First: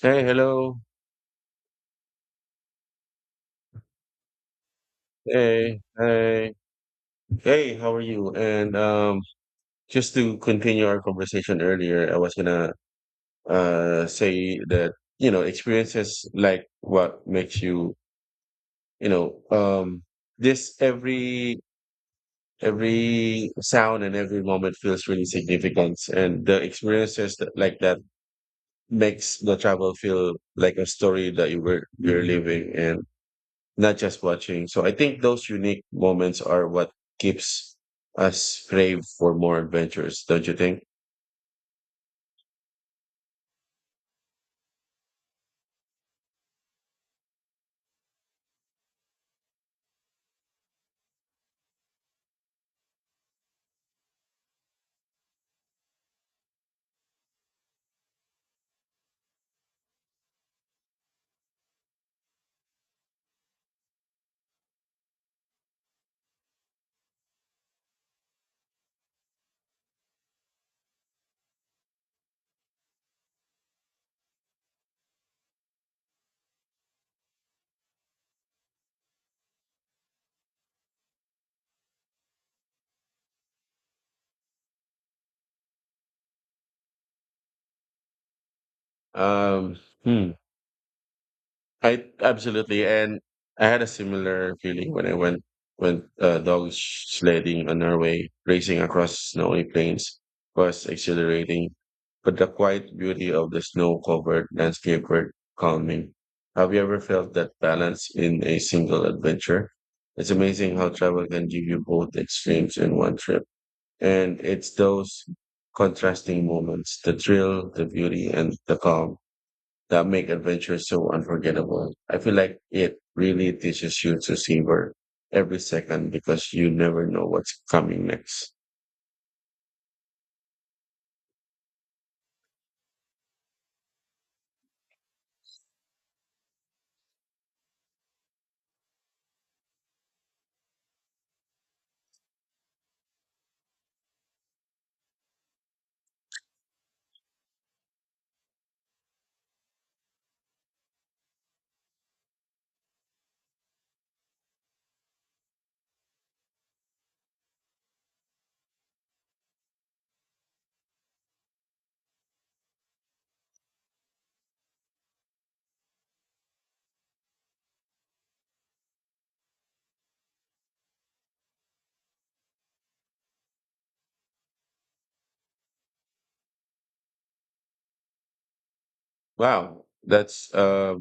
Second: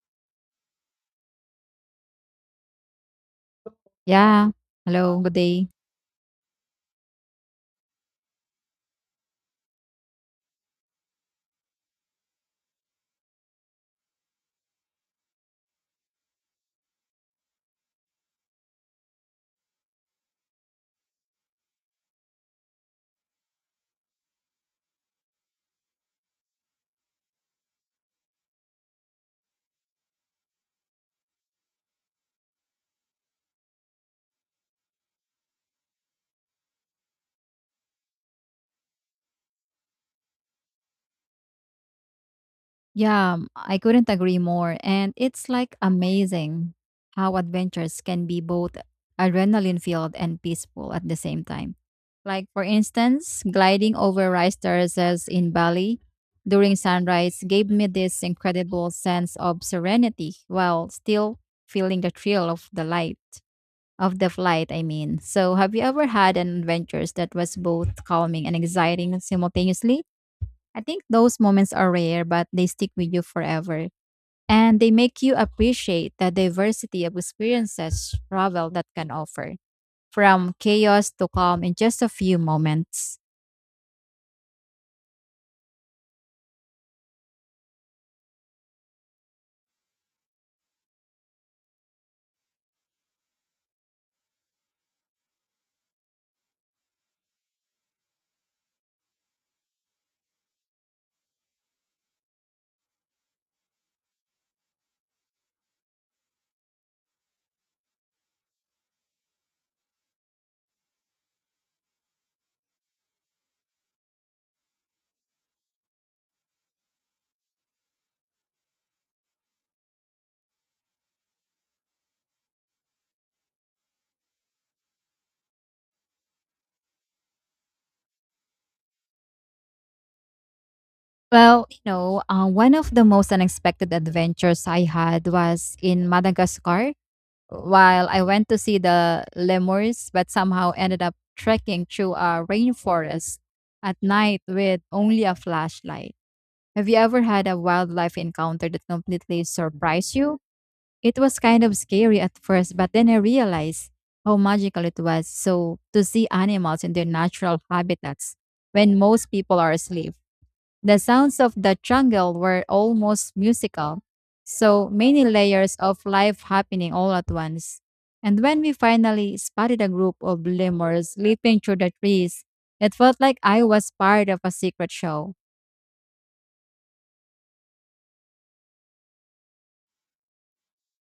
Hey, hello. Yeah. Hello, good day. Hey, hey, hey, how are you? And Just to continue our conversation earlier, I was gonna say that, you know, experiences like what makes you, you know, um this every sound and every moment feels really significant. And the experiences that, like that makes the travel feel like a story that you're living. And. Not just watching. So I think those unique moments are what keeps us crave for more adventures, don't you think? I couldn't agree more. And it's like amazing how adventures can be both adrenaline filled and peaceful at the same time. Like, for instance, gliding over rice terraces in Bali during sunrise gave me this incredible sense of serenity while still feeling the thrill of the light, of the flight, I mean. So, have you ever had an adventure that was both calming and exciting simultaneously? I think those moments are rare, but they stick with you forever. And they make you appreciate the diversity of experiences travel that can offer, from chaos to calm in just a few moments. Um, hmm. I absolutely, and I had a similar feeling when I went dog sledding in Norway. Racing across snowy plains was exhilarating, but the quiet beauty of the snow-covered landscape were calming. Have you ever felt that balance in a single adventure? It's amazing how travel can give you both extremes in one trip, and it's those contrasting moments—the thrill, the beauty, and the calm that make adventure so unforgettable. I feel like it really teaches you to savor every second because you never know what's coming next. Well, one of the most unexpected adventures I had was in Madagascar while I went to see the lemurs, but somehow ended up trekking through a rainforest at night with only a flashlight. Have you ever had a wildlife encounter that completely surprised you? It was kind of scary at first, but then I realized how magical it was. So, to see animals in their natural habitats when most people are asleep, the sounds of the jungle were almost musical. So, many layers of life happening all at once. And when we finally spotted a group of lemurs leaping through the trees, it felt like I was part of a secret show. Wow, that's uh,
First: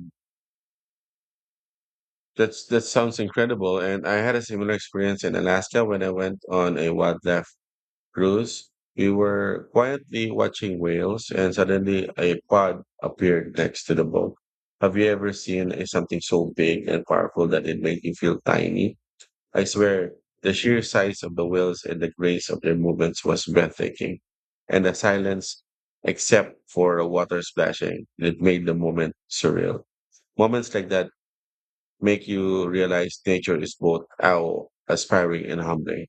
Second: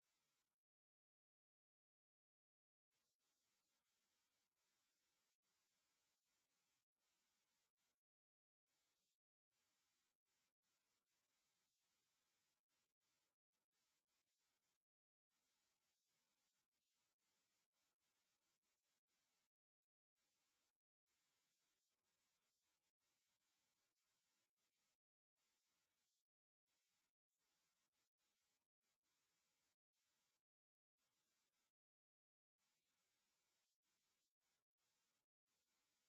that's that sounds incredible. And I had a similar experience in Alaska when I went on a wildlife cruise. We were quietly watching whales, and suddenly a pod appeared next to the boat. Have you ever seen something so big and powerful that it made you feel tiny? I swear, the sheer size of the wheels and the grace of their movements was breathtaking. And the silence, except for the water splashing, it made the moment surreal. Moments like that make you realize nature is both awe, aspiring, and humbling.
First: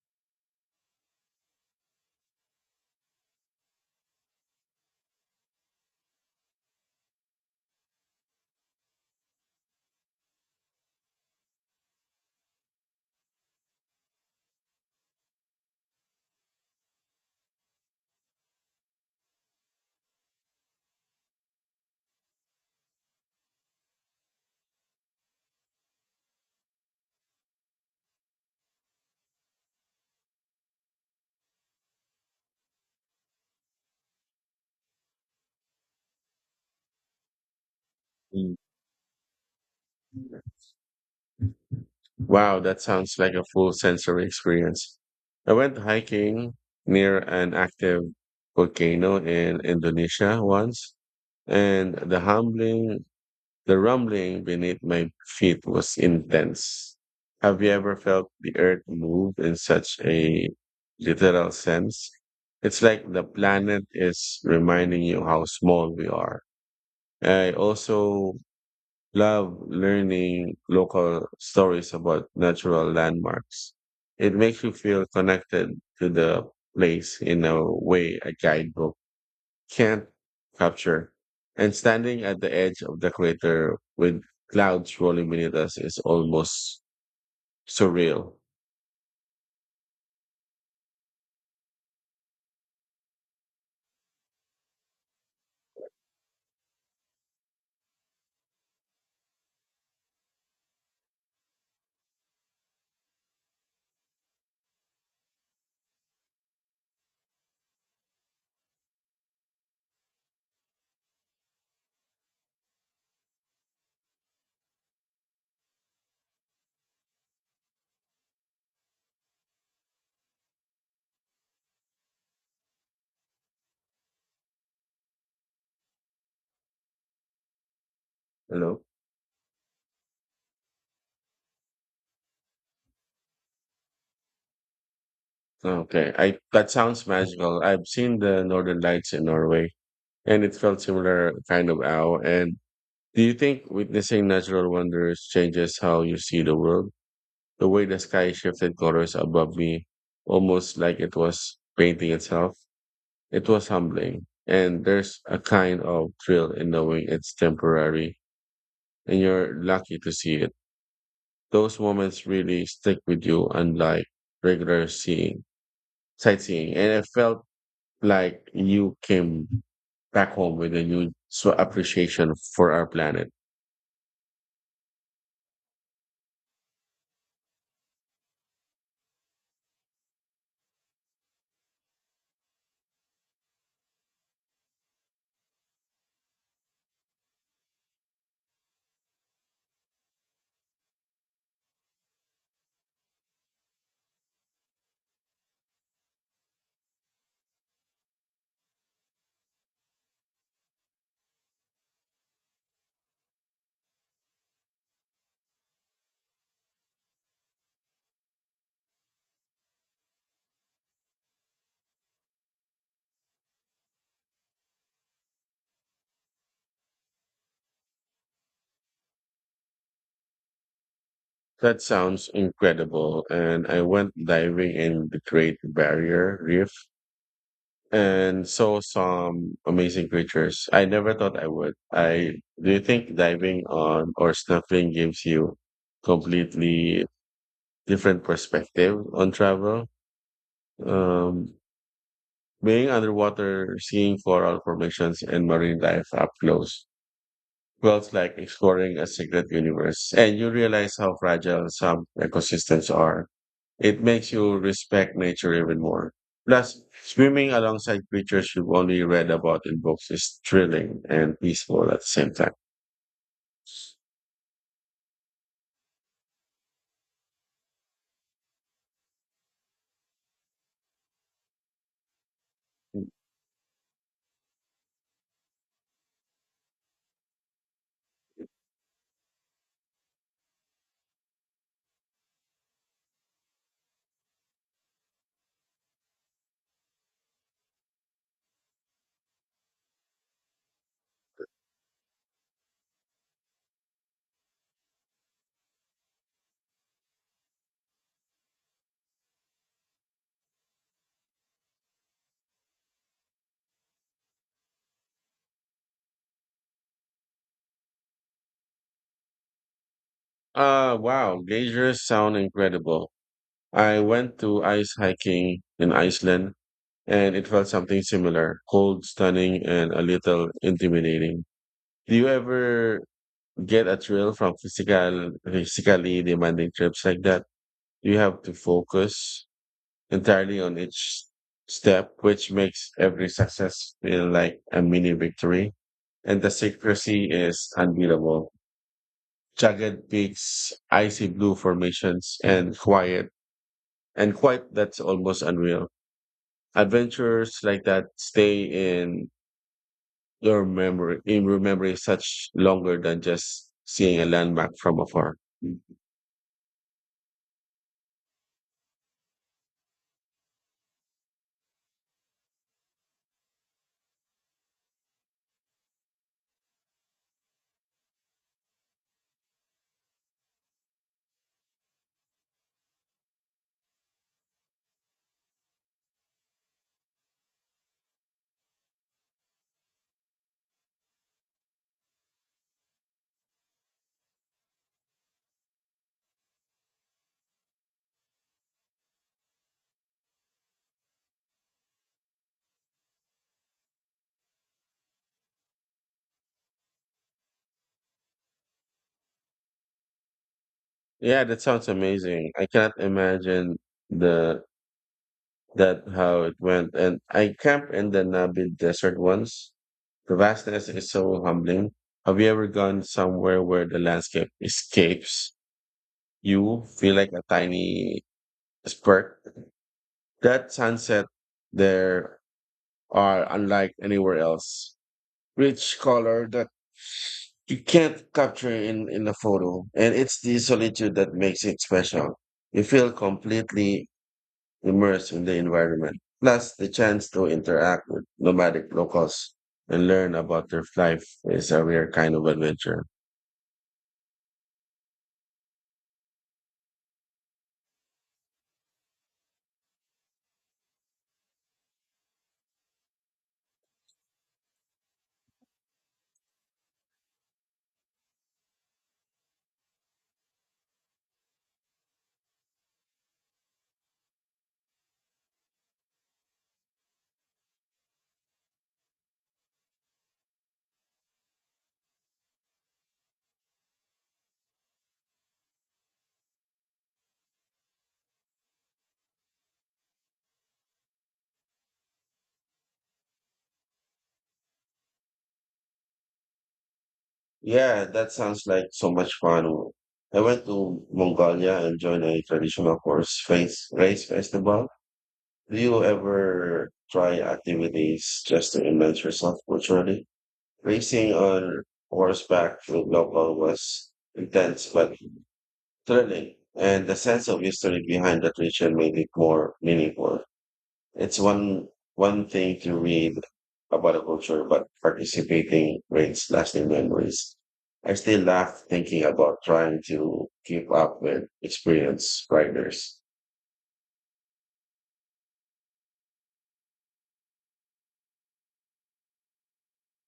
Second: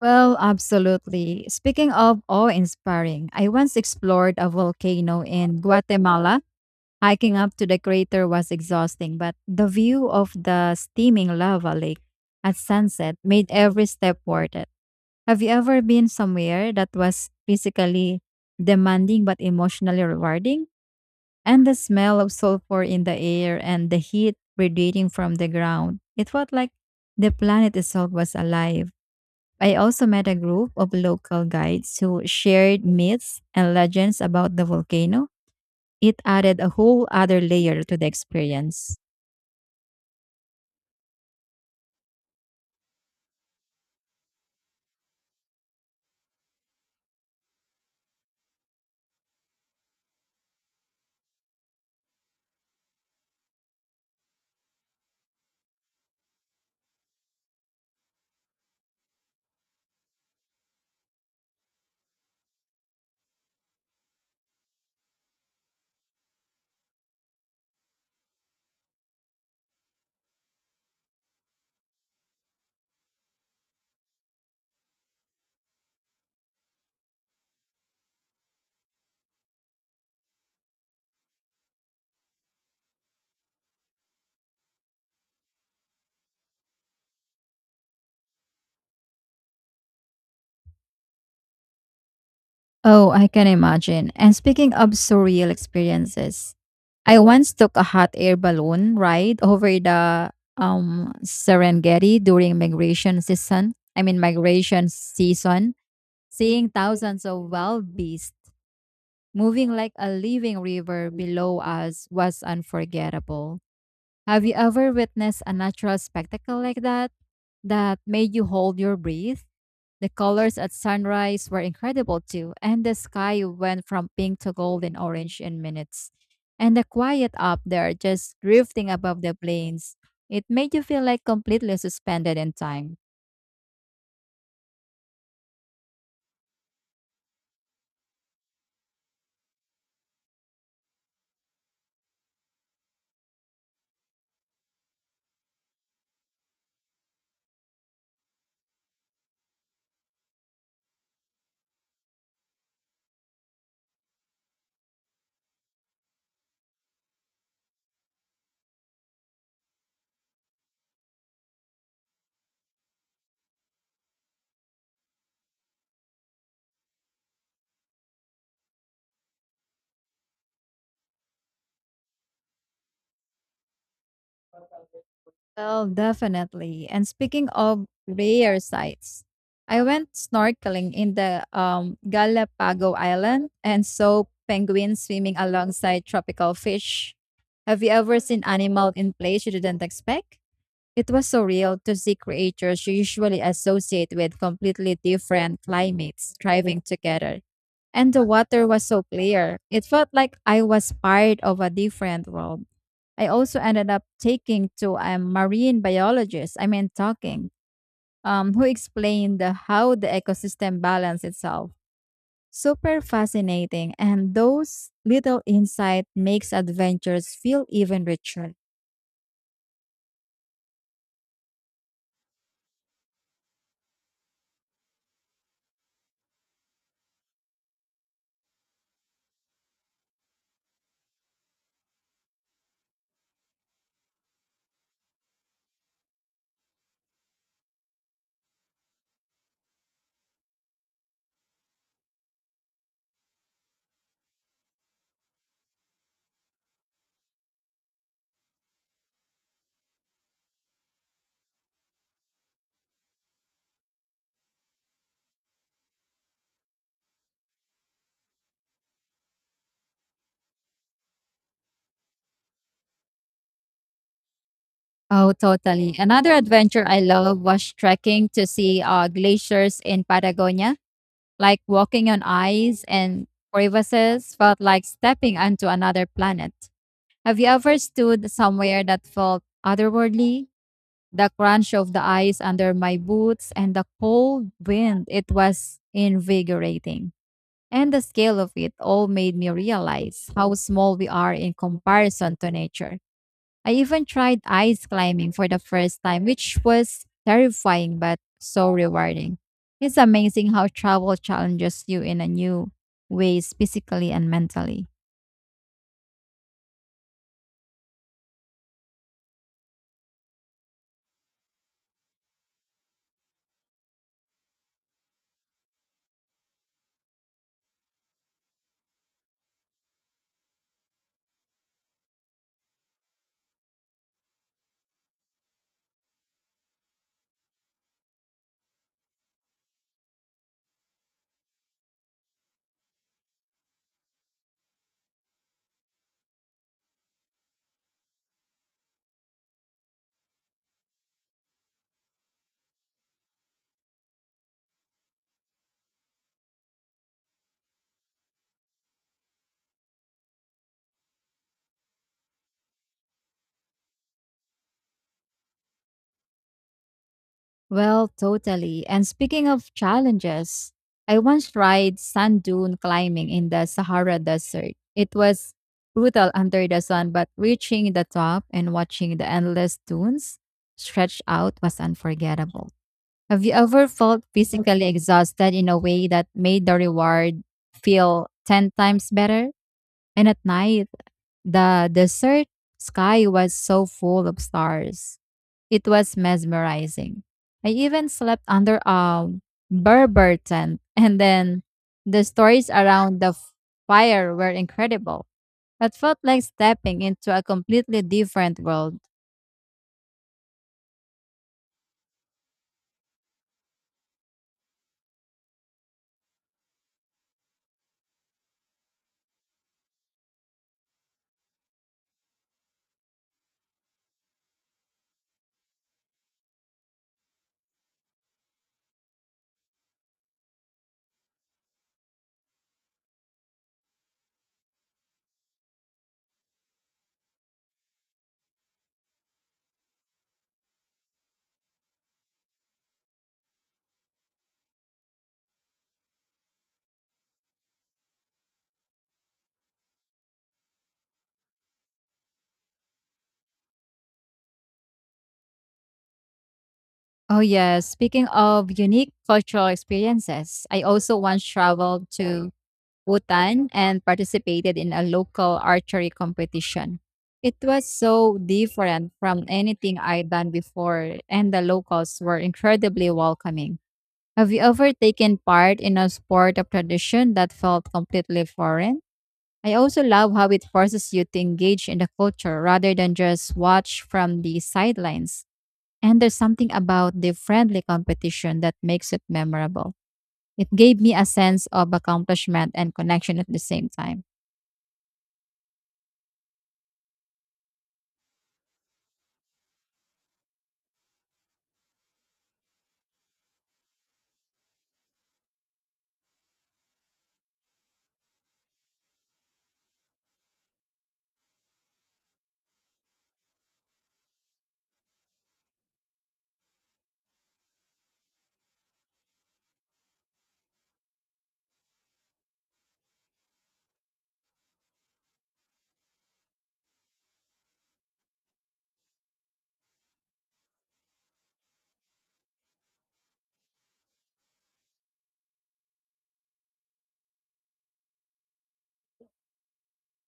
Well, absolutely. Speaking of awe-inspiring, I once explored a volcano in Guatemala. Hiking up to the crater was exhausting, but the view of the steaming lava lake at sunset made every step worth it. Have you ever been somewhere that was physically demanding but emotionally rewarding? And the smell of sulfur in the air and the heat radiating from the ground, it felt like the planet itself was alive. I also met a group of local guides who shared myths and legends about the volcano. It added a whole other layer to the Mm. experience. Wow, that sounds like a full sensory experience. I went hiking near an active volcano in Indonesia once, and the humbling the rumbling beneath my feet was intense. Have you ever felt the earth move in such a literal sense? It's like the planet is reminding you how small we are. I also love learning local stories about natural landmarks. It makes you feel connected to the place in a way a guidebook can't capture. And standing at the edge of the crater with clouds rolling beneath us is almost surreal. Oh, I can imagine. And speaking of surreal experiences, I once took a hot air balloon ride over the Serengeti during migration season. I mean, migration season, seeing thousands of wild beasts moving like a living river below us was unforgettable. Have you ever witnessed a natural spectacle like that that made you hold your breath? The colors at sunrise were incredible too, and the sky went from pink to gold and orange in minutes. And the quiet up there, just You know? drifting above the plains, it made you feel like completely suspended in time. Okay. I that sounds magical. I've seen the northern lights in Norway and it felt similar kind of awe. And do you think witnessing natural wonders changes how you see the world? The way the sky shifted colors above me, almost like it was painting itself. It was humbling, and there's a kind of thrill in knowing it's temporary and you're lucky to see it. Those moments really stick with you, unlike regular seeing, sightseeing. And it felt like you came back home with a new s- appreciation for our planet. Well, definitely. And speaking of rare sights, I went snorkeling in the Galapagos Island and saw penguins swimming alongside tropical fish. Have you ever seen animal in place you didn't expect? It was surreal to see creatures you usually associate with completely different climates thriving together. And the water was so clear. It felt like I was part of a different world. I also ended up taking to a marine biologist, I mean, talking, who explained how the ecosystem balance itself. Super fascinating, and those little insight makes adventures feel even richer. That sounds incredible. And I went diving in the Great Barrier Reef and saw some amazing creatures I never thought I would. I do you think diving on or snorkeling gives you completely different perspective on travel? Um, Being underwater, seeing coral formations and marine life up close felt like exploring a secret universe, and you realize how fragile some ecosystems are. It makes you respect nature even more. Plus, swimming alongside creatures you've only read about in books is thrilling and peaceful at the same time. Oh, totally. Another adventure I love was trekking to see glaciers in Patagonia, like walking on ice and crevices felt like stepping onto another planet. Have you ever stood somewhere that felt otherworldly? The crunch of the ice under my boots, and the cold wind. It was invigorating. And the scale of it all made me realize how small we are in comparison to nature. I even tried ice climbing for the first time, which was terrifying but so rewarding. It's amazing how travel challenges you in a new ways physically and mentally. Wow, geysers sound incredible. I went to ice hiking in Iceland and it felt something similar, cold, stunning, and a little intimidating. Do you ever get a thrill from physically demanding trips like that. You have to focus entirely on each step, which makes every success feel like a mini victory. And the secrecy is unbeatable. Jagged peaks, icy blue formations, and quiet that's almost unreal. Adventures like that stay in your memory such longer than just seeing a landmark from afar. Well, totally. And speaking of challenges, I once tried sand dune climbing in the Sahara Desert. It was brutal under the sun, but reaching the top and watching the endless dunes stretched out was unforgettable. Have you ever felt physically exhausted in a way that made the reward feel 10 times better? And at night, the desert sky was so full of stars it was mesmerizing. I even slept under a Berber tent, and then the stories around the fire were incredible. It felt like stepping into a completely different world. Yeah, that sounds amazing. I can't imagine the that how it went. And I camped in the Namib Desert once. The vastness is so humbling. Have you ever gone somewhere where the landscape escapes you? Feel like a tiny spark. That sunset there are unlike anywhere else. Rich color that you can't capture in a photo, and it's the solitude that makes it special. You feel completely immersed in the environment. Plus, the chance to interact with nomadic locals and learn about their life is a rare kind of adventure. Oh, yes. Speaking of unique cultural experiences, I also once traveled to Bhutan and participated in a local archery competition. It was so different from anything I'd done before, and the locals were incredibly welcoming. Have you ever taken part in a sport of tradition that felt completely foreign? I also love how it forces you to engage in the culture rather than just watch from the sidelines. And there's something about the friendly competition that makes it memorable. It gave me a sense of accomplishment and connection at the same time. Yeah, that sounds like so much fun. I went to Mongolia and joined a traditional horse face race festival. Do you ever try activities just to immerse yourself culturally? Racing on horseback with local was intense but thrilling, and the sense of history behind that region made it more meaningful. It's one thing to read about a culture, but participating creates lasting memories. I still laugh thinking about trying to keep up with experienced riders.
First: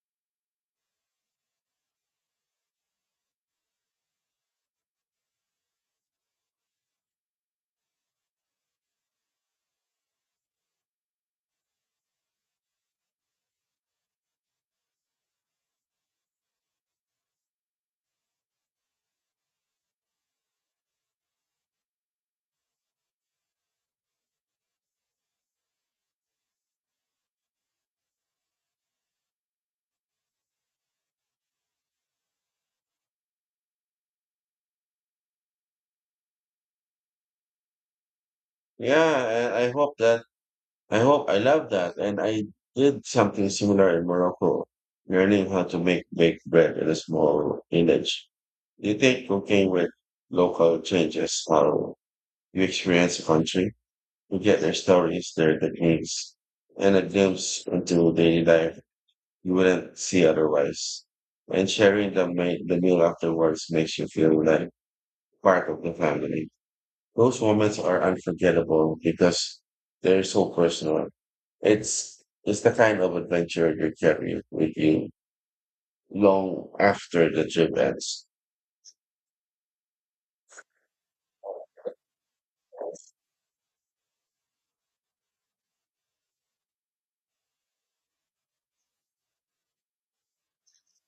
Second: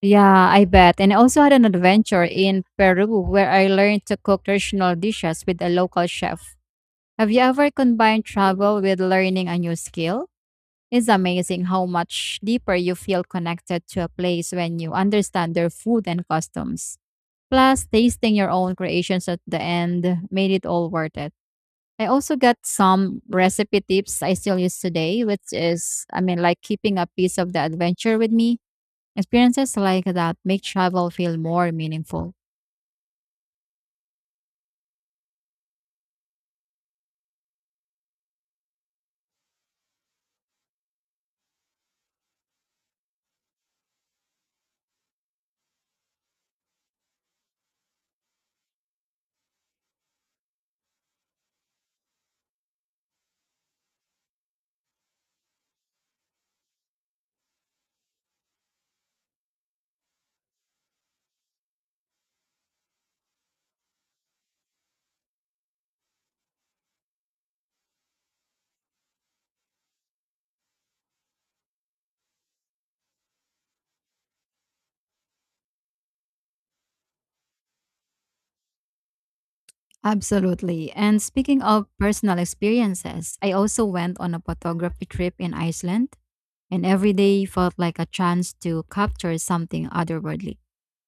Yeah, I bet. And I also had an adventure in Peru where I learned to cook traditional dishes with a local chef. Have you ever combined travel with learning a new skill? It's amazing how much deeper you feel connected to a place when you understand their food and customs. Plus, tasting your own creations at the end made it all worth it. I also got some recipe tips I still use today, which is, I mean, like keeping a piece of the adventure with me. Experiences like that make travel feel more meaningful. Yeah, I love that. And I did something similar in Morocco, learning how to make baked bread in a small village. Do you think cooking with local changes how you experience a country? You get their stories, their techniques, and a glimpse into daily life you wouldn't see otherwise. And sharing the meal afterwards makes you feel like part of the family. Those moments are unforgettable because they're so personal. It's it's the kind of adventure you carry with you long after the trip ends. Absolutely. And speaking of personal experiences, I also went on a photography trip in Iceland, and every day felt like a chance to capture something otherworldly.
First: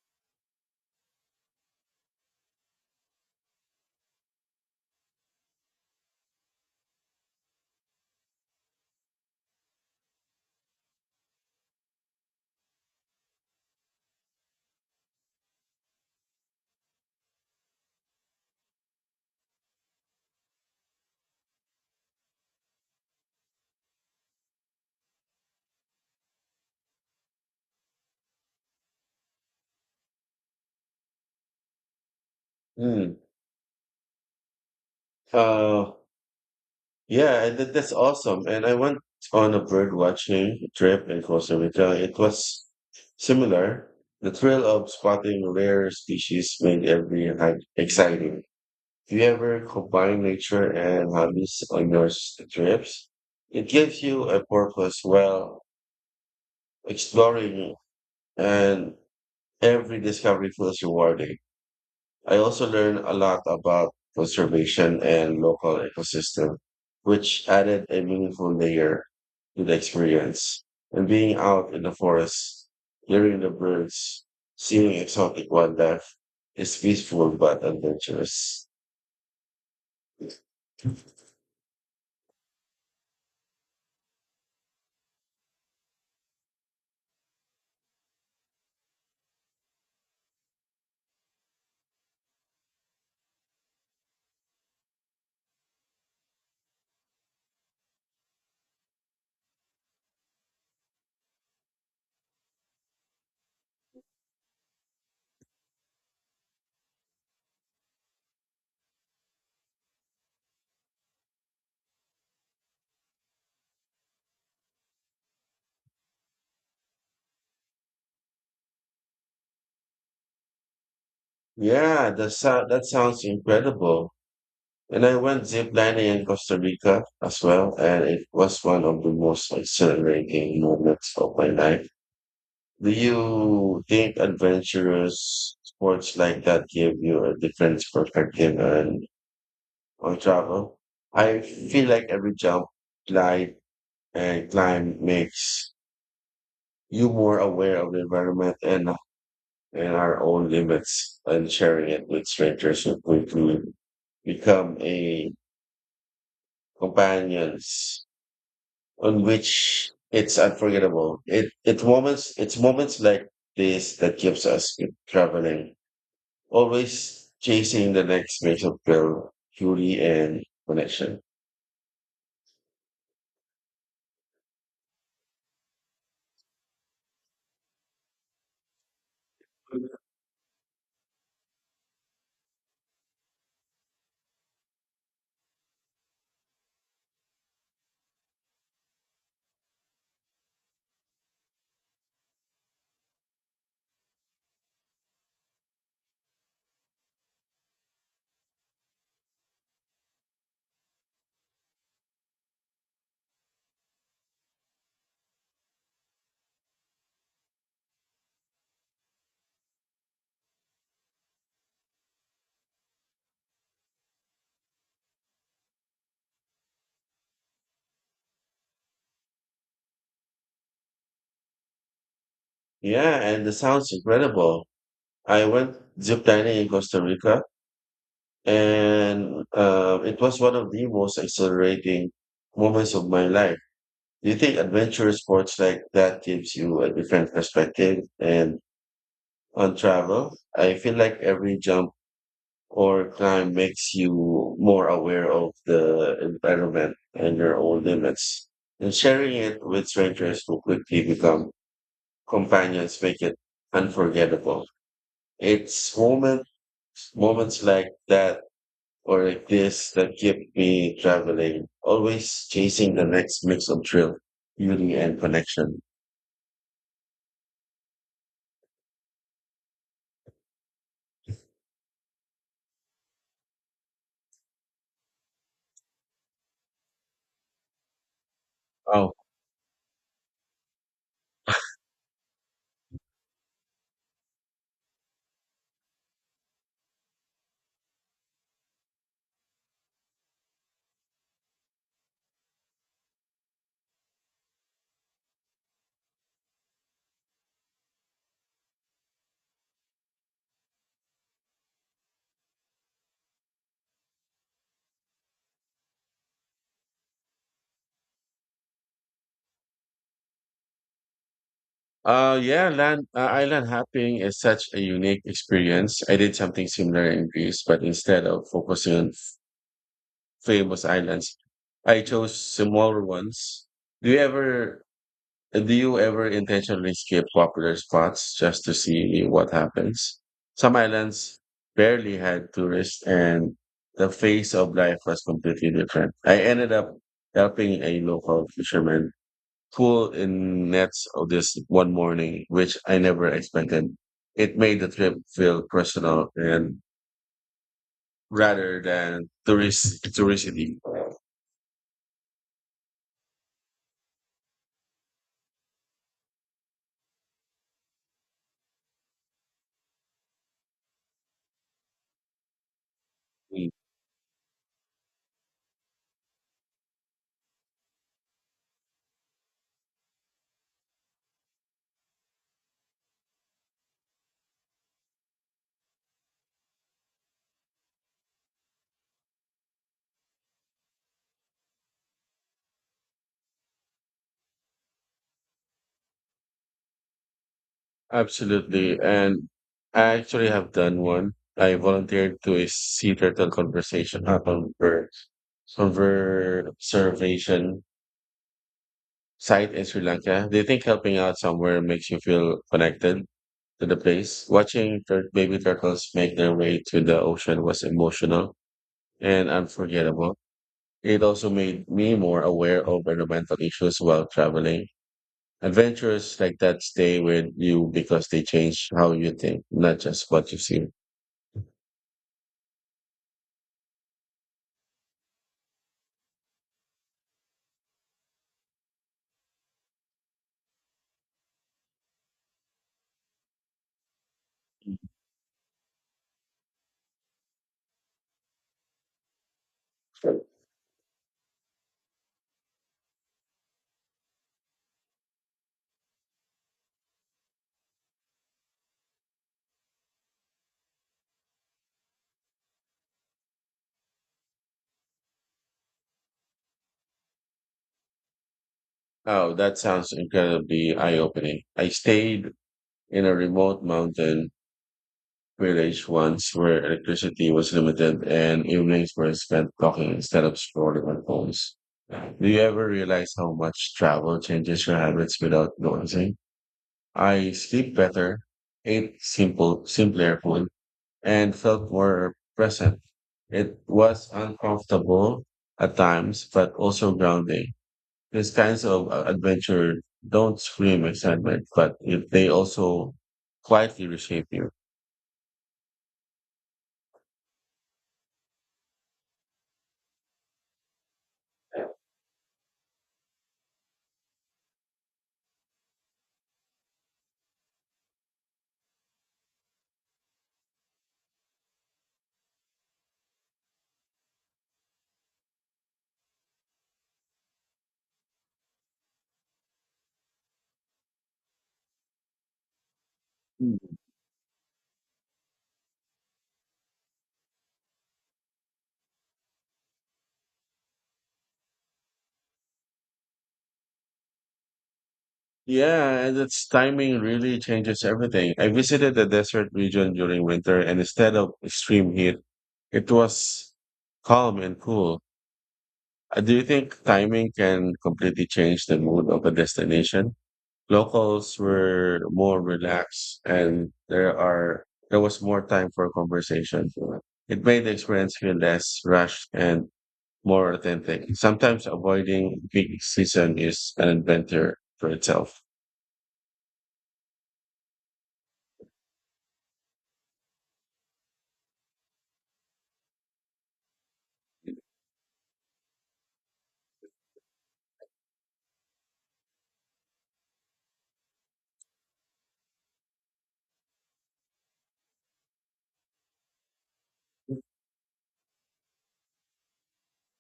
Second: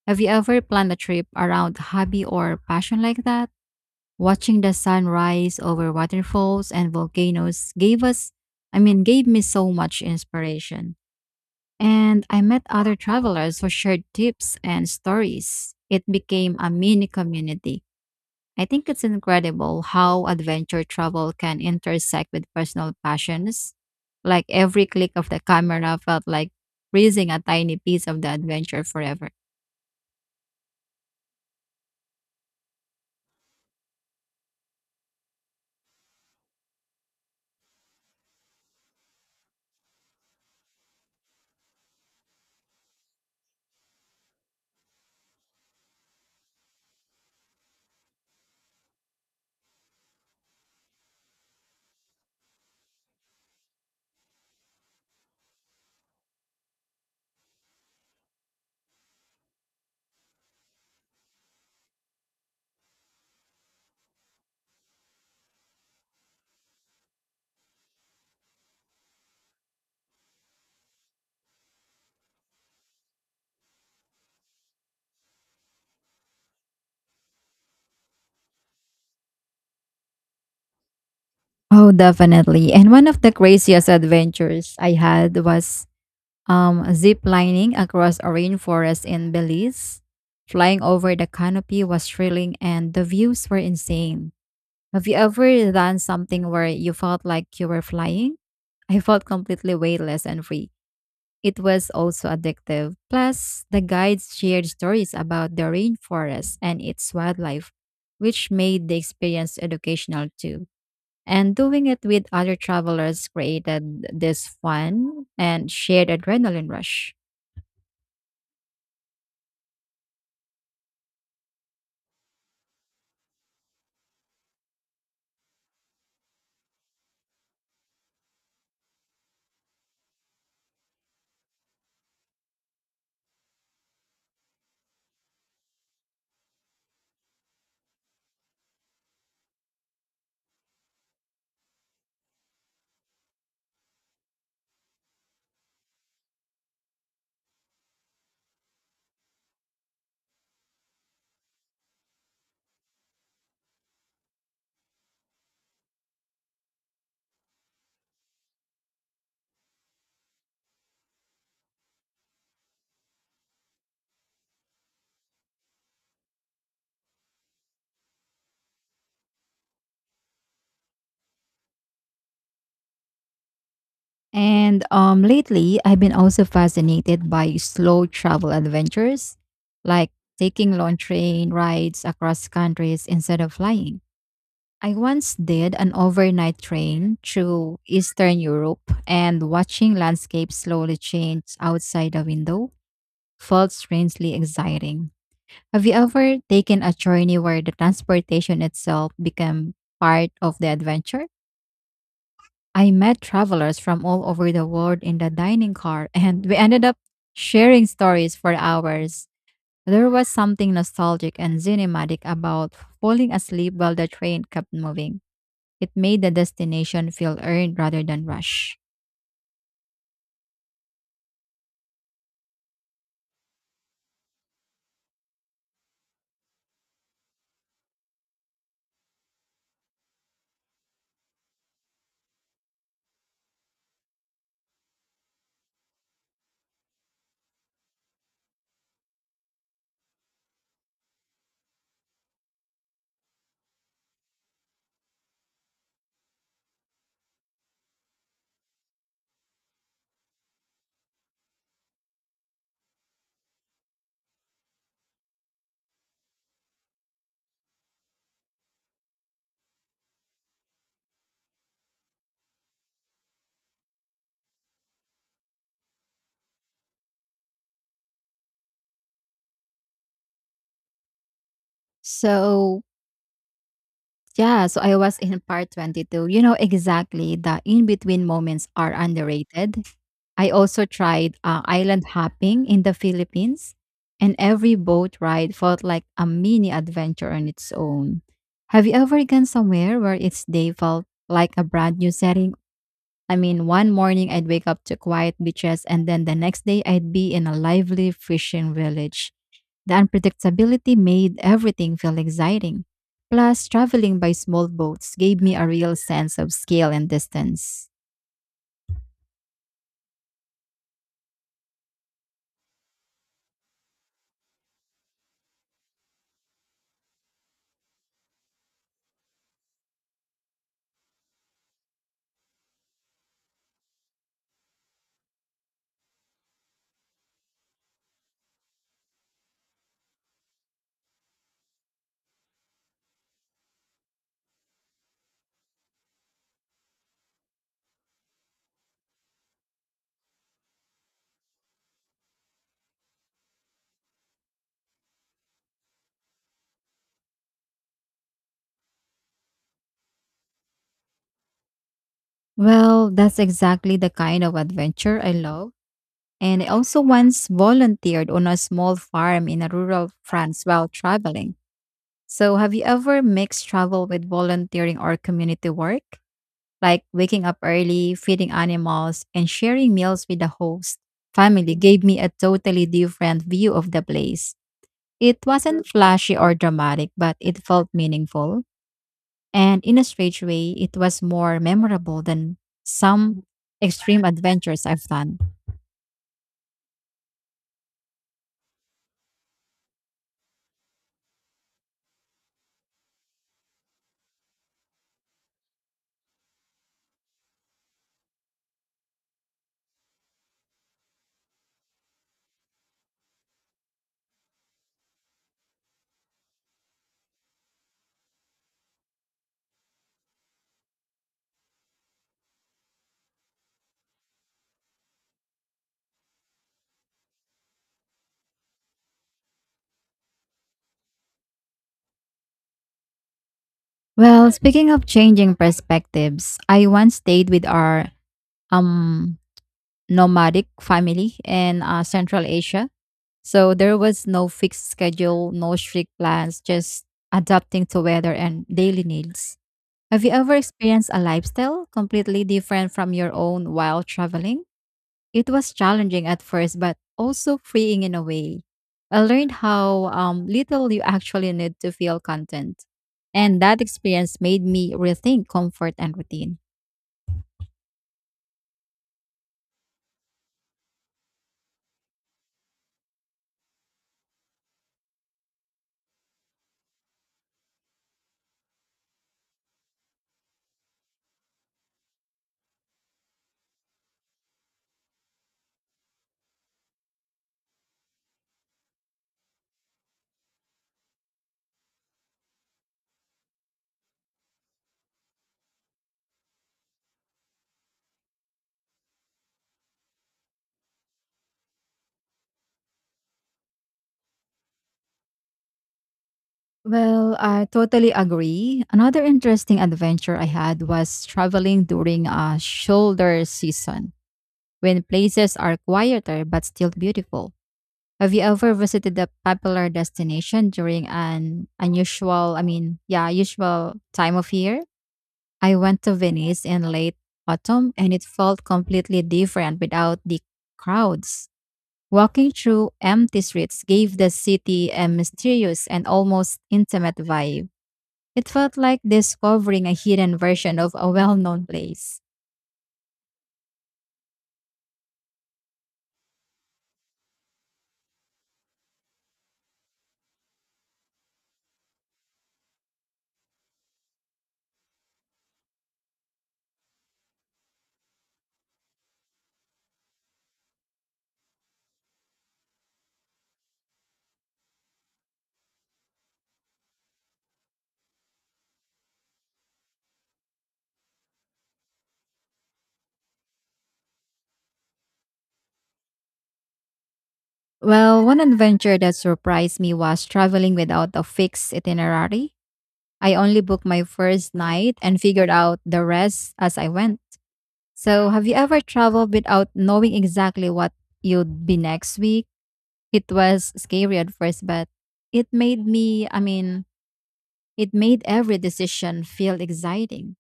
Have you ever planned a trip around hobby or passion like that? Watching the sunrise over waterfalls and volcanoes gave us, I mean, gave me so much inspiration. And I met other travelers who shared tips and stories. It became a mini community. I think it's incredible how adventure travel can intersect with personal passions. Like every click of the camera felt like freezing a tiny piece of the adventure forever. Hmm. Uh, Yeah, and that's awesome. And I went on a bird watching trip in Costa Rica. It was similar. The thrill of spotting rare species made every hike exciting. If you ever combine nature and hobbies on your s- trips, it gives you a purpose while exploring, and every discovery feels rewarding. I also learned a lot about conservation and local ecosystem, which added a meaningful layer to the experience. And being out in the forest, hearing the birds, seeing exotic wildlife is peaceful but adventurous. Oh, definitely. And one of the craziest adventures I had was zip lining across a rainforest in Belize. Flying over the canopy was thrilling and the views were insane. Have you ever done something where you felt like you were flying? I felt completely weightless and free. It was also addictive. Plus, the guides shared stories about the rainforest and its wildlife, which made the experience educational too. And doing it with other travelers created this fun and shared adrenaline rush. Yeah, that sounds incredible. And I went zip lining in Costa Rica as well, and it was one of the most exhilarating moments of my life. Do you think adventurous sports like that give you a different perspective on travel? I feel like every jump, glide, and climb makes you more aware of the environment and our own limits, and sharing it with strangers will quickly become a companions on which it's unforgettable. It's moments like this that gives us keep traveling. Always chasing the next major of thrill, fury, and connection. And lately, I've been also fascinated by slow travel adventures, like taking long train rides across countries instead of flying. I once did an overnight train through Eastern Europe and watching landscapes slowly change outside the window felt strangely exciting. Have you ever taken a journey where the transportation itself became part of the adventure? I met travelers from all over the world in the dining car and we ended up sharing stories for hours. There was something nostalgic and cinematic about falling asleep while the train kept moving. It made the destination feel earned rather than rushed. Yeah, and the sounds incredible. I went zip dining in Costa Rica, and it was one of the most exhilarating moments of my life. Do you think adventurous sports like that gives you a different perspective and on travel? I feel like every jump or climb makes you more aware of the environment and your own limits. And sharing it with strangers who quickly become companions make it unforgettable. It's moment, moments like that or like this that keep me traveling, always chasing the next mix of thrill, beauty, and connection. So, yeah, so I was in part 22. You know exactly the in between moments are Oh, underrated. I also tried island hopping in the Philippines, and every boat ride felt like a mini adventure on its own. Have you ever gone somewhere where each day felt like a brand new setting? I mean, one morning I'd wake up to quiet beaches, and then the next day I'd be in a lively fishing village. The unpredictability made everything feel exciting. Plus, traveling by small boats gave me a real sense of scale and distance. Yeah, land island hopping is such a unique experience. I did something similar in Greece, but instead of focusing on famous islands. I chose smaller ones. Do you ever do you ever intentionally skip popular spots just to see what happens? Some islands barely had tourists and the face of life was completely different. I ended up helping a local fisherman pull in nets of this one morning, which I never expected. It made the trip feel personal and rather than tourist touristy. Well, that's exactly the kind of adventure I love. And I also once volunteered on a small farm in a rural France while traveling. So, have you ever mixed travel with volunteering or community work? Like waking up early, feeding animals, and sharing meals with the host family gave me a totally different view of the place. It wasn't flashy or dramatic, but it felt meaningful. And in a strange way, it was more memorable than some extreme adventures I've done. Absolutely. And I actually have done one. I volunteered to a sea turtle conversation conservation site in Sri Lanka. Do you think helping out somewhere makes you feel connected to the place? Watching tur- baby turtles make their way to the ocean was emotional and unforgettable. It also made me more aware of environmental issues while traveling. Adventures like that stay with you because they change how you think, not just what you see. Well, speaking of changing perspectives, I once stayed with our um nomadic family in Central Asia. So there was no fixed schedule, no strict plans, just adapting to weather and daily needs. Have you ever experienced a lifestyle completely different from your own while traveling? It was challenging at first, but also freeing in a way. I learned how little you actually need to feel content. And that experience made me rethink comfort and routine. Oh, that sounds incredibly eye opening. I stayed in a remote mountain village once where electricity was limited and evenings were spent talking instead of scrolling on phones. Do you ever realize how much travel changes your habits without noticing? I sleep better, ate simpler food, and felt more present. It was uncomfortable at times, but also grounding. These kinds of adventure don't scream excitement, but if they also quietly reshape you. Well, I totally agree. Another interesting adventure I had was traveling during a shoulder season when places are quieter but still beautiful. Have you ever visited a popular destination during an yeah, usual time of year? I went to Venice in late autumn and it felt completely different without the crowds. Walking through empty streets gave the city a mysterious and almost intimate vibe. It felt like discovering a hidden version of a well known place. Yeah, and its timing really changes everything. I visited the desert region during winter, and instead of extreme heat, it was calm and cool. Do you think timing can completely change the mood of a destination? Locals were more relaxed, and there was more time for conversation. It made the experience feel less rushed and more authentic. Sometimes avoiding peak season is an adventure for itself. Well, one adventure that surprised me was traveling without a fixed itinerary. I only booked my first night and figured out the rest as I went. So, have you ever traveled without knowing exactly what you'd be next week? It was scary at first, but it made me, I mean, it made every decision feel exciting.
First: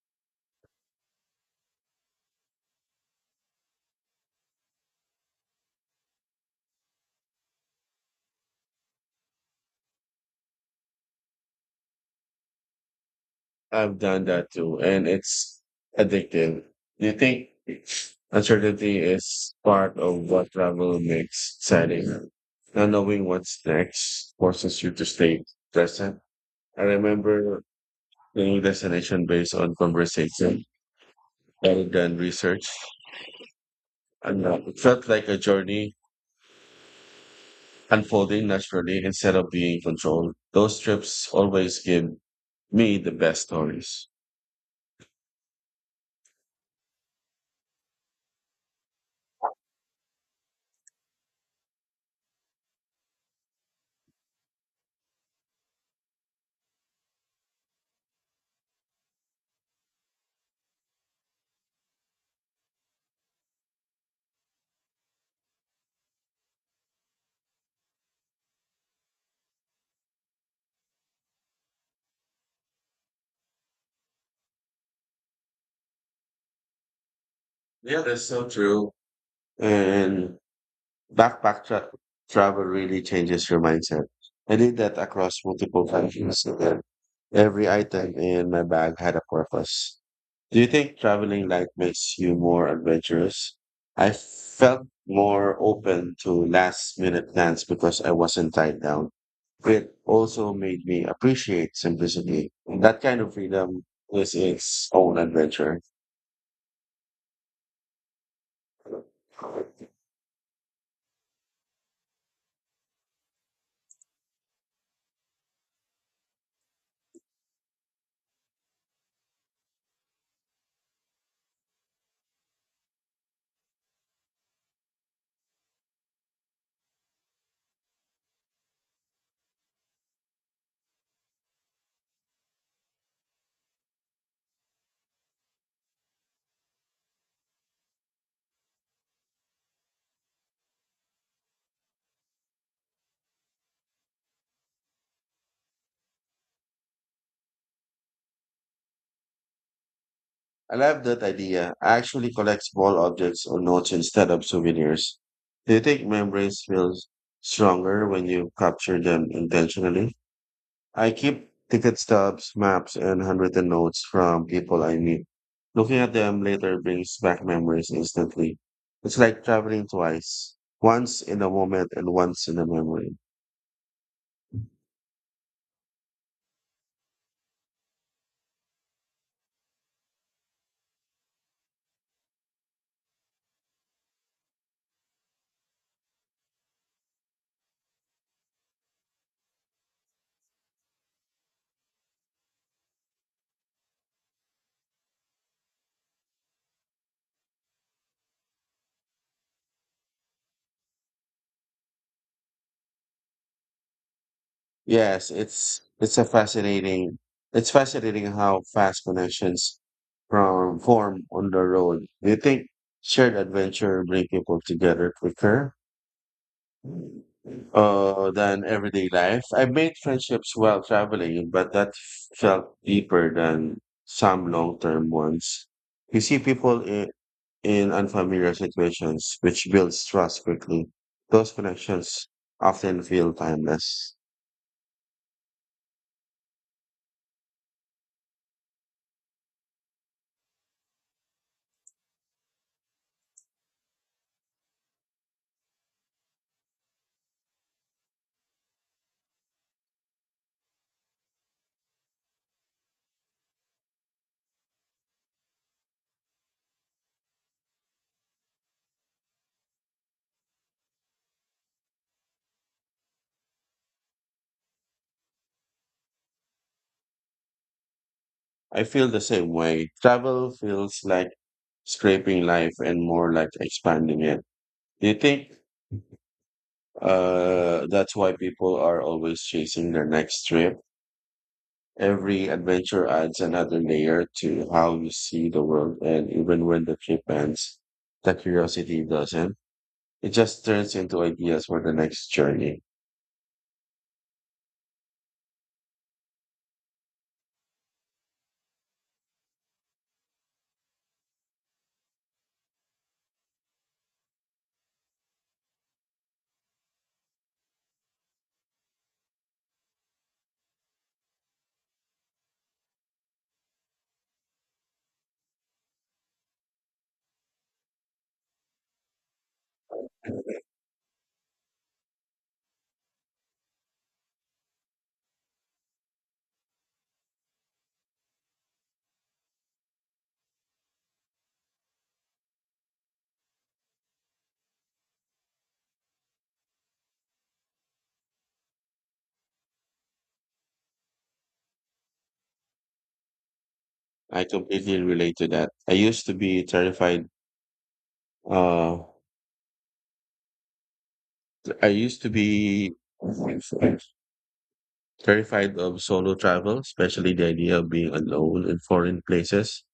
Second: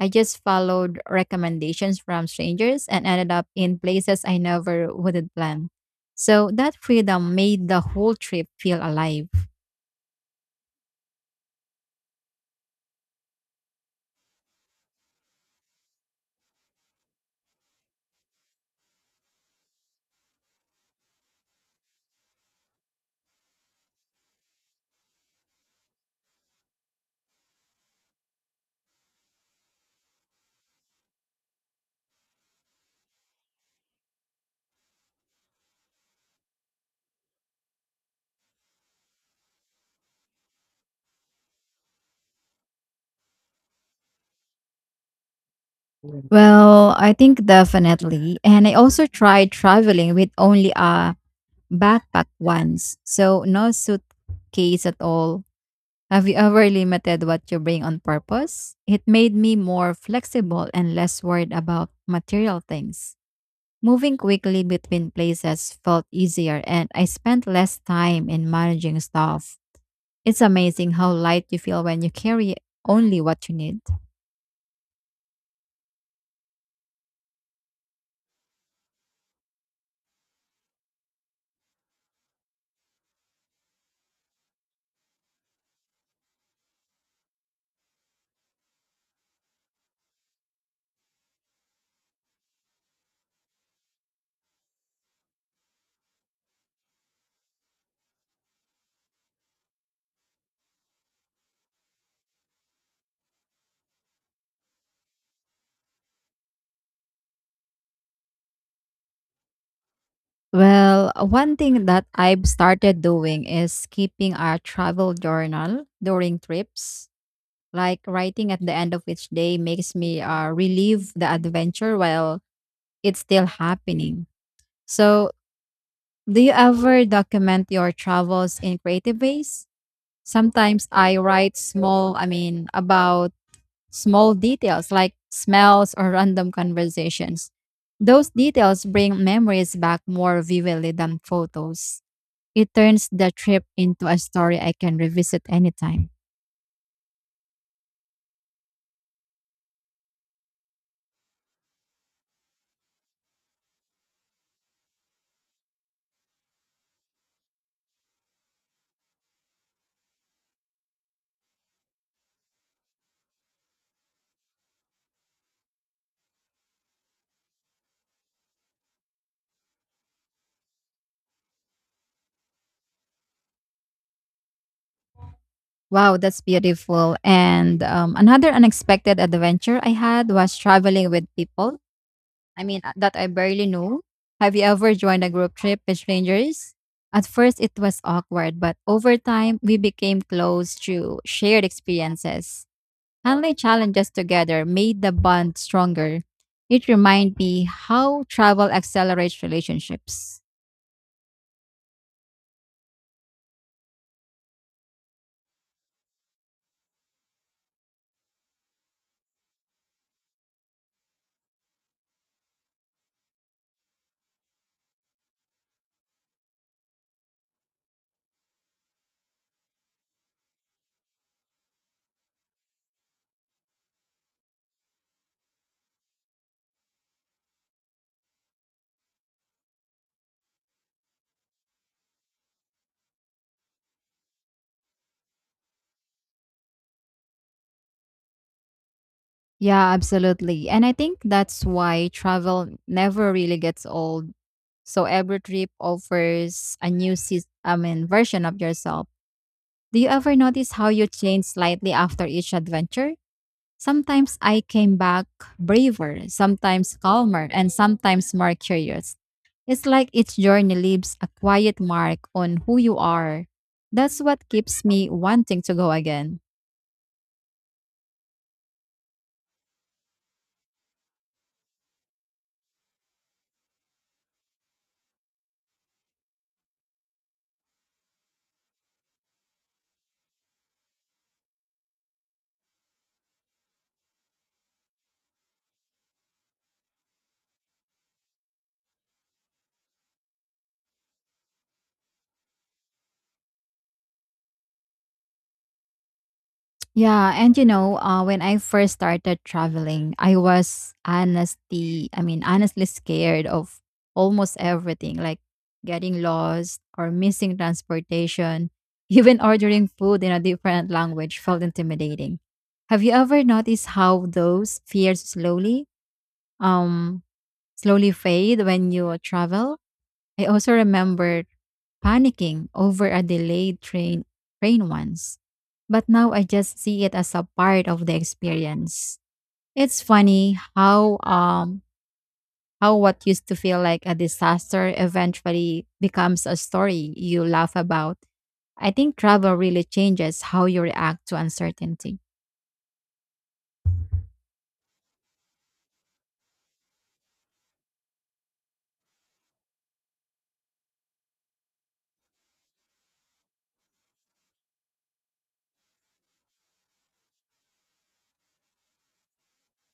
I just followed recommendations from strangers and ended up in places I never would have planned. So, that freedom made the whole trip feel alive. I've done that too, and it's addictive. Do you think uncertainty is part of what travel makes exciting? Not knowing what's next forces you to stay present. I remember planning destination based on conversation rather than research. And it felt like a journey unfolding naturally instead of being controlled. Those trips always give me the best stories. Well, I think definitely. And I also tried traveling with only a backpack once, so no suitcase at all. Have you ever limited what you bring on purpose? It made me more flexible and less worried about material things. Moving quickly between places felt easier and I spent less time in managing stuff. It's amazing how light you feel when you carry only what you need. Yeah, that's so true. And backpack tra- travel really changes your mindset. I did that across multiple countries, and then every item in my bag had a purpose. Do you think traveling light makes you more adventurous? I felt more open to last minute plans because I wasn't tied down. It also made me appreciate simplicity. That kind of freedom is its own adventure. Well, one thing that I've started doing is keeping a travel journal during trips. Like writing at the end of each day makes me relive the adventure while it's still happening. So, do you ever document your travels in creative ways? Sometimes I write about small details like smells or random conversations. Those details bring memories back more vividly than photos. It turns the trip into a story I can revisit anytime. I love that idea. I actually collect small objects or notes instead of souvenirs. Do you think memories feel stronger when you capture them intentionally? I keep ticket stubs, maps, and handwritten notes from people I meet. Looking at them later brings back memories instantly. It's like traveling twice, once in a moment and once in a memory. Wow, that's beautiful. And another unexpected adventure I had was traveling with people. That I barely knew. Have you ever joined a group trip with strangers? At first, it was awkward, but over time, we became close through shared experiences. Handling challenges together made the bond stronger. It reminded me how travel accelerates relationships. Yes, it's a fascinating it's fascinating how fast connections from form on the road. Do you think shared adventure bring people together quicker than everyday life? I've made friendships while traveling, but that felt deeper than some long-term ones. You see people in unfamiliar situations, which builds trust quickly. Those connections often feel timeless. Yeah, absolutely. And I think that's why travel never really gets old. So every trip offers a new version of yourself. Do you ever notice how you change slightly after each adventure? Sometimes I came back braver, sometimes calmer, and sometimes more curious. It's like each journey leaves a quiet mark on who you are. That's what keeps me wanting to go again. I feel the same way. Travel feels like scraping life and more like expanding it. Do you think that's why people are always chasing their next trip? Every adventure adds another layer to how you see the world, and even when the trip ends, the curiosity doesn't. It just turns into ideas for the next journey. When I first started traveling, I was honestly scared of almost everything, like getting lost or missing transportation. Even ordering food in a different language felt intimidating. Have you ever noticed how those fears um, slowly fade when you travel? I also remember panicking over a delayed train once. But now I just see it as a part of the experience. It's funny how what used to feel like a disaster eventually becomes a story you laugh about. I think travel really changes how you react to uncertainty. I completely relate to that. I used to be terrified. Uh, I used to be terrified of solo travel, especially the idea of being alone in foreign places.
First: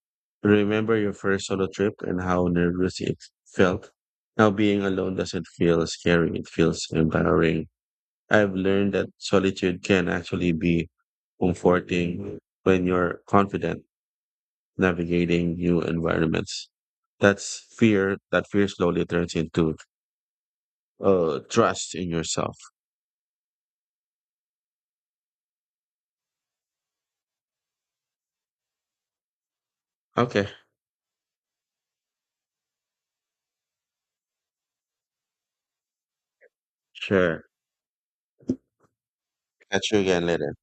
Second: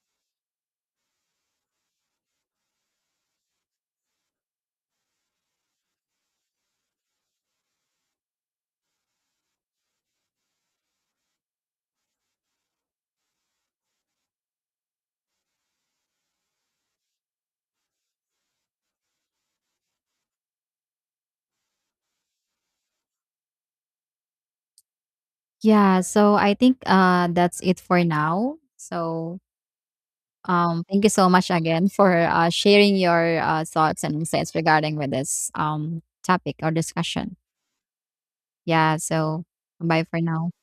Remember your first solo trip and how nervous it felt? Now being alone doesn't feel scary, it feels empowering. I've learned that solitude can actually be comforting when you're confident navigating new environments. That fear slowly turns into trust in yourself. Yeah, so I think that's it for now. Okay, Thank you so much again for sharing your thoughts and insights regarding with this topic or discussion. sure. Yeah, so Catch you bye for again now. later.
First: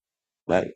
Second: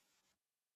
Bye.